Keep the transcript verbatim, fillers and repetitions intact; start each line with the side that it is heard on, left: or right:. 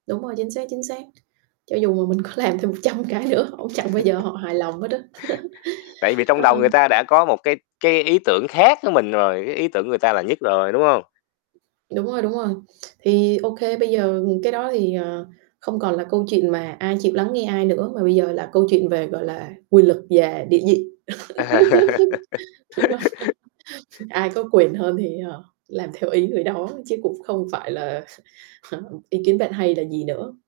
right: Đúng rồi, chính xác, chính xác. Cho dù mà mình có làm thêm một trăm cái nữa họ cũng chẳng bao giờ họ hài lòng hết á.
left: Tại vì trong
right: Ờ.
left: đầu người ta đã có một cái cái ý tưởng khác với mình rồi, cái ý tưởng của người ta là nhất rồi, đúng hông?
right: Đúng rồi, đúng rồi. Thì OK, bây giờ cái đó thì, ờ, không còn là câu chuyện mà ai chịu lắng nghe ai nữa mà bây giờ là câu chuyện về, gọi là, quyền lực và địa vị. Đúng hông? Ai có quyền hơn thì, ờ, làm theo ý người đó chứ cũng không phải là ý kiến bạn hay là gì nữa.